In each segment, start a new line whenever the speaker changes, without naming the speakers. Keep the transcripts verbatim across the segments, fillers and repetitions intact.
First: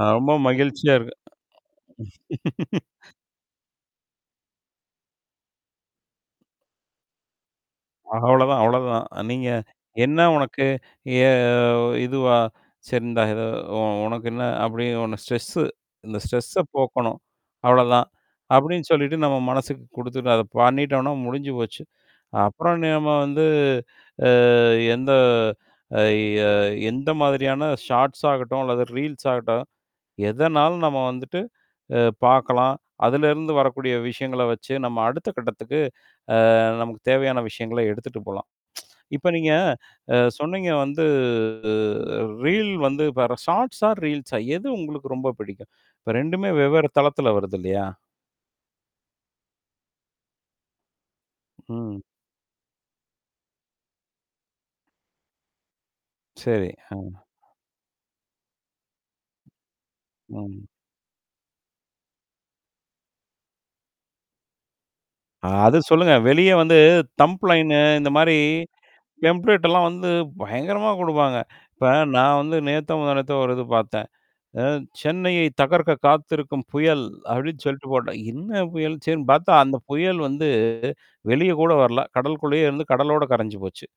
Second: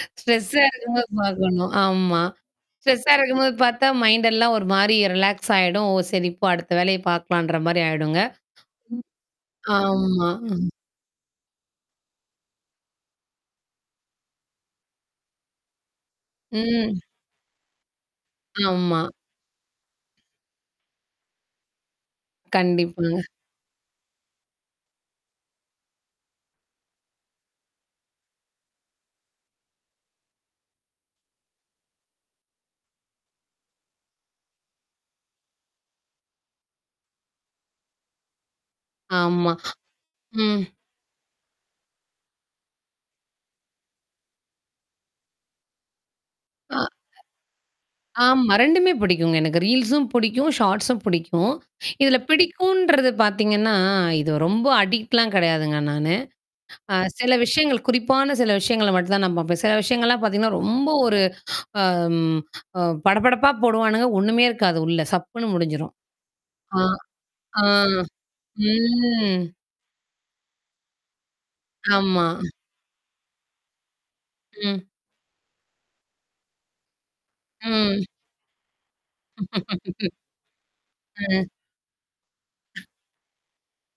ஆ. ரொம்ப
ஸ்ட்ரெஸ்ஸா
மகிழ்ச்சியா
இருக்கும்போது
இருக்கும்
பார்க்கணும். ஆமா. ஸ்ட்ரெஸ்ஸா இருக்கும்போது பார்த்தா மைண்ட் எல்லாம் ஒரு மாரி ரிலாக்ஸ் ஆயிடும். ஓ! சரி போ அடுத்த வேலைய பார்க்கலான்ற மாரி ஆயிடுங்க.
அவ்ளோதான்,
ம்.
அவ்ளோதான். நீங்க என்ன
ஆமா.
உனக்கு?
ம்.
எ இதுவா? சரி இந்தா ஏதோ உ உனக்கு என்ன அப்படி உன ஸ்ட்ரெஸ்ஸு இந்த ஸ்ட்ரெஸ்ஸ
ம்.
போக்கணும். அவ்ளோதான். அப்படின்னு
ஆமா.
சொல்லிட்டு நம்ம மனசுக்கு குடுத்துட்டு அத பண்ணிட்டோம்னா முடிஞ்சு போச்சு. அப்புறம் நியம
கண்டிப்பா.
வந்து அ எந்த அ ய எந்த மாதிரியான ஷார்ட்ஸ் ஆகட்டும், அல்லது ரீல்ஸ் ஆகட்டும்? எதனாலும் நம்ம வந்துட்டு, அ பார்க்கலாம். அலருந்து வரக்கூடிய விஷயங்கள வச்சு நம்ம அடுத்த கட்டத்துக்கு அ நமக்கு தேவையான விஷயங்கள எடுத்துட்டு போலாம். இப்ப நீங்க
ஆமா.
அ
ம்.
சொன்னீங்க வந்து அ ரீல் வந்து இப்ப ஷார்ட்ஸ்சா, ரீல்ஸா எது உங்களுக்கு ரொம்ப பிடிக்கும். இப்ப ரெண்டுமே
ஆ.
வெவ்வேறு தளத்தில வருது இல்லையா?
ஆமா. ரெண்டுமே பிடிக்குங்க. எனக்கு ரீல்ஸும் பிடிக்கும். ஷார்ட்ஸும் பிடிக்கும்.
ம்.
இதுல பிடிக்கும்ன்றது பார்த்தீங்கன்னா, இது ரொம்ப அடிக்ட்லாம் கிடையாதுங்க நானு.
சரி.
அ
ஆ.
சில விஷயங்கள் குறிப்பான சில விஷயங்கள மட்டும் தான் நான் பாப்பேன். சில விஷயங்கள்லாம் பார்த்தீங்கன்னா,
ம்.
ரொம்ப ஒரு அ அம். அ படபடப்பா போடுவானுங்க ஒண்ணுமே இருக்காது உள்ள சப்புன்னு
அத
முடிஞ்சிரும்.
சொல்லுங்க. வெளியே வந்து
ஆ. ஆ
தம்ப்லைனு இந்த மாரி
ம்.
எம்ப்ளடலாம் வந்து பயங்கரமா குடுப்பாங்க. இப்ப
ஆமா.
நான் வந்து நேத்தோ, முந்தா நேத்தோ ஒரு இது பார்த்தேன். அ
ம்.
சென்னையை தகர்க்க காத்திருக்கும் புயல் அப்படின்னு சொல்லிட்டு
ம்.
போட்டான். என்ன புயல் சரின்னு பார்த்தா அந்த புயல் வந்து
அ.
வெளிய கூட வரல. கடலுக்குள்ளேயே இருந்து கடலோட கரைஞ்சு போச்சு.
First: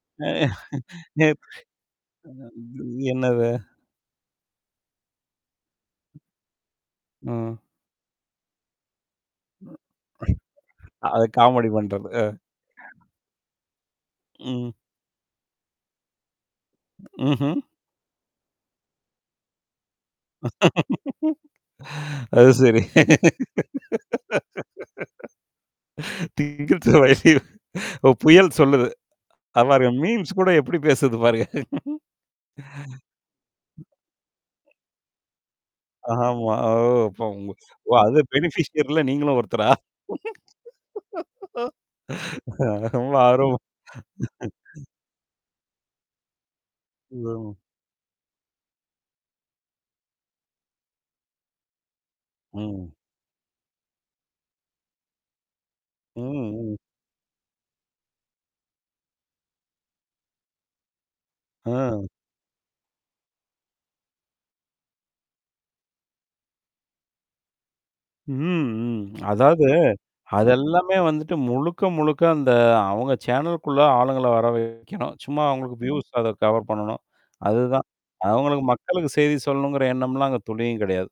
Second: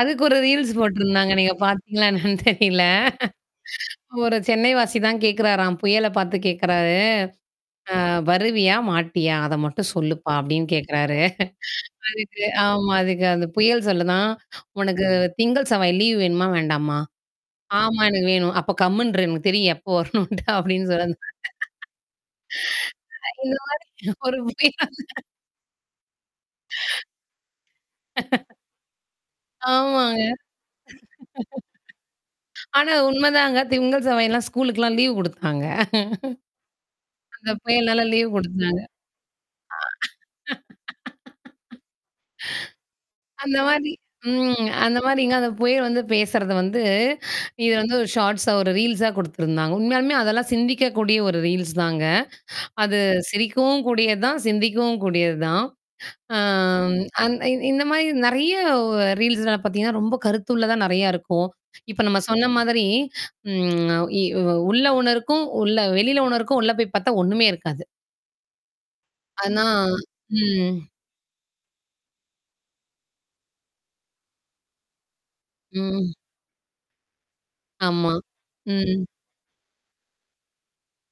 அதுக்கு
அ
ஒரு ரீல்ஸ் போட்ருந்தாங்க.
நேத்து
நீங்க பார்த்தீங்களா என்னன்னு தெரியல
அ என்னது?
ஒரு சென்னை வாசி தான் கேட்கறாராம், புயல பார்த்து கேட்கறாரு.
ஆ.
அ வருவியா, மாட்டியா? அத மட்டும் சொல்லுப்பா அப்டின்னு
அ.
கேட்கறாரு
அத காமெடி பண்றது.
அதுக்கு ஆமா அதுக்கு அந்த புயல் சொல்லுதாம்,
ம்.
உனக்கு திங்கள் செவ்வாய் லீவ் வேணுமா வேண்டாமா?
ம்ஹ்ம்.
ஆமா எனக்கு வேணும். அப்ப கம்முன்ரு எனக்கு தெரியும். எப்போ வரணுட்டு அப்படின்னு சொல்லந்த
அது சரி.
இந்த மாரி ஒரு [unintelligible]
திங்கள், செவ்வாய்ல ஓ புயல் சொல்லுது. அ பாருங்க
ஆமாங்க.
மீம்ஸ் கூட எப்படி பேசிது பாரு?
ஆனா, உண்மைதாங்க திங்கள் செவ்வாய்க்குல்லாம் ஸ்கூலுக்குல்லாம் லீவ் குடுத்தாங்க.
ஆமா. ஓ! இப்ப
அந்த
உ
புயனால
அது
லீவ் குடுத்தாங்க
பெனிஃபிஷியர் இல்ல நீங்களும் ஒருத்தரா? அ. ஆ. ரொம்ப
அந்த
ஆர்வமா.
மாரி ம். அந்த மாரிங்க அந்த புயல் வந்து பேசுறது வந்து
ம்.
இது வந்து ஒரு ஷார்ட்ஸா ஒரு ரீல்ஸா குடுத்துருந்தாங்க. உண்மையாலுமே அதெல்லாம் சிந்திக்கக்கூடிய ஒரு ரீல்ஸ் தாங்க.
ம்.
அது சிரிக்கவும் கூடியது தான், சிந்திக்கவும் கூடியது தான்.
ம். ம்.
அம் அந் இ இந்த மாரி நறைய ரீல்ஸ்னால பார்த்தீங்கன்னா, ரொம்ப கருத்துள்ள தான் நறைய இருக்கும். இப்ப
ஆ.
நம்ம சொன்ன மாதிரி ம். இ உள்ள ஒன்னருக்கும், உள்ள வெளில ஒன்னருக்கும் உள்ள போய் பார்த்தா ஒண்ணுமே இருக்காது.
ம், ம்.
ஆனா
அதாவது.
ம்.
அதெல்லாமே வந்துட்டு முழுக்க, முழுக்க அந்த அவங்க சேனலுகுள்ள ஆளுங்கள வர வைக்கணும் சும்மா அவங்களுக்கு வியூஸ்
ம்.
அத கவர் பண்ணணும். அதுதான்.
ஆமா.
அவுங்களுக்கு
ம்.
மக்களுக்கு செய்தி சொல்லணுங்கிற எண்ணம்லாம் அங்க துணியும் கெடையாது.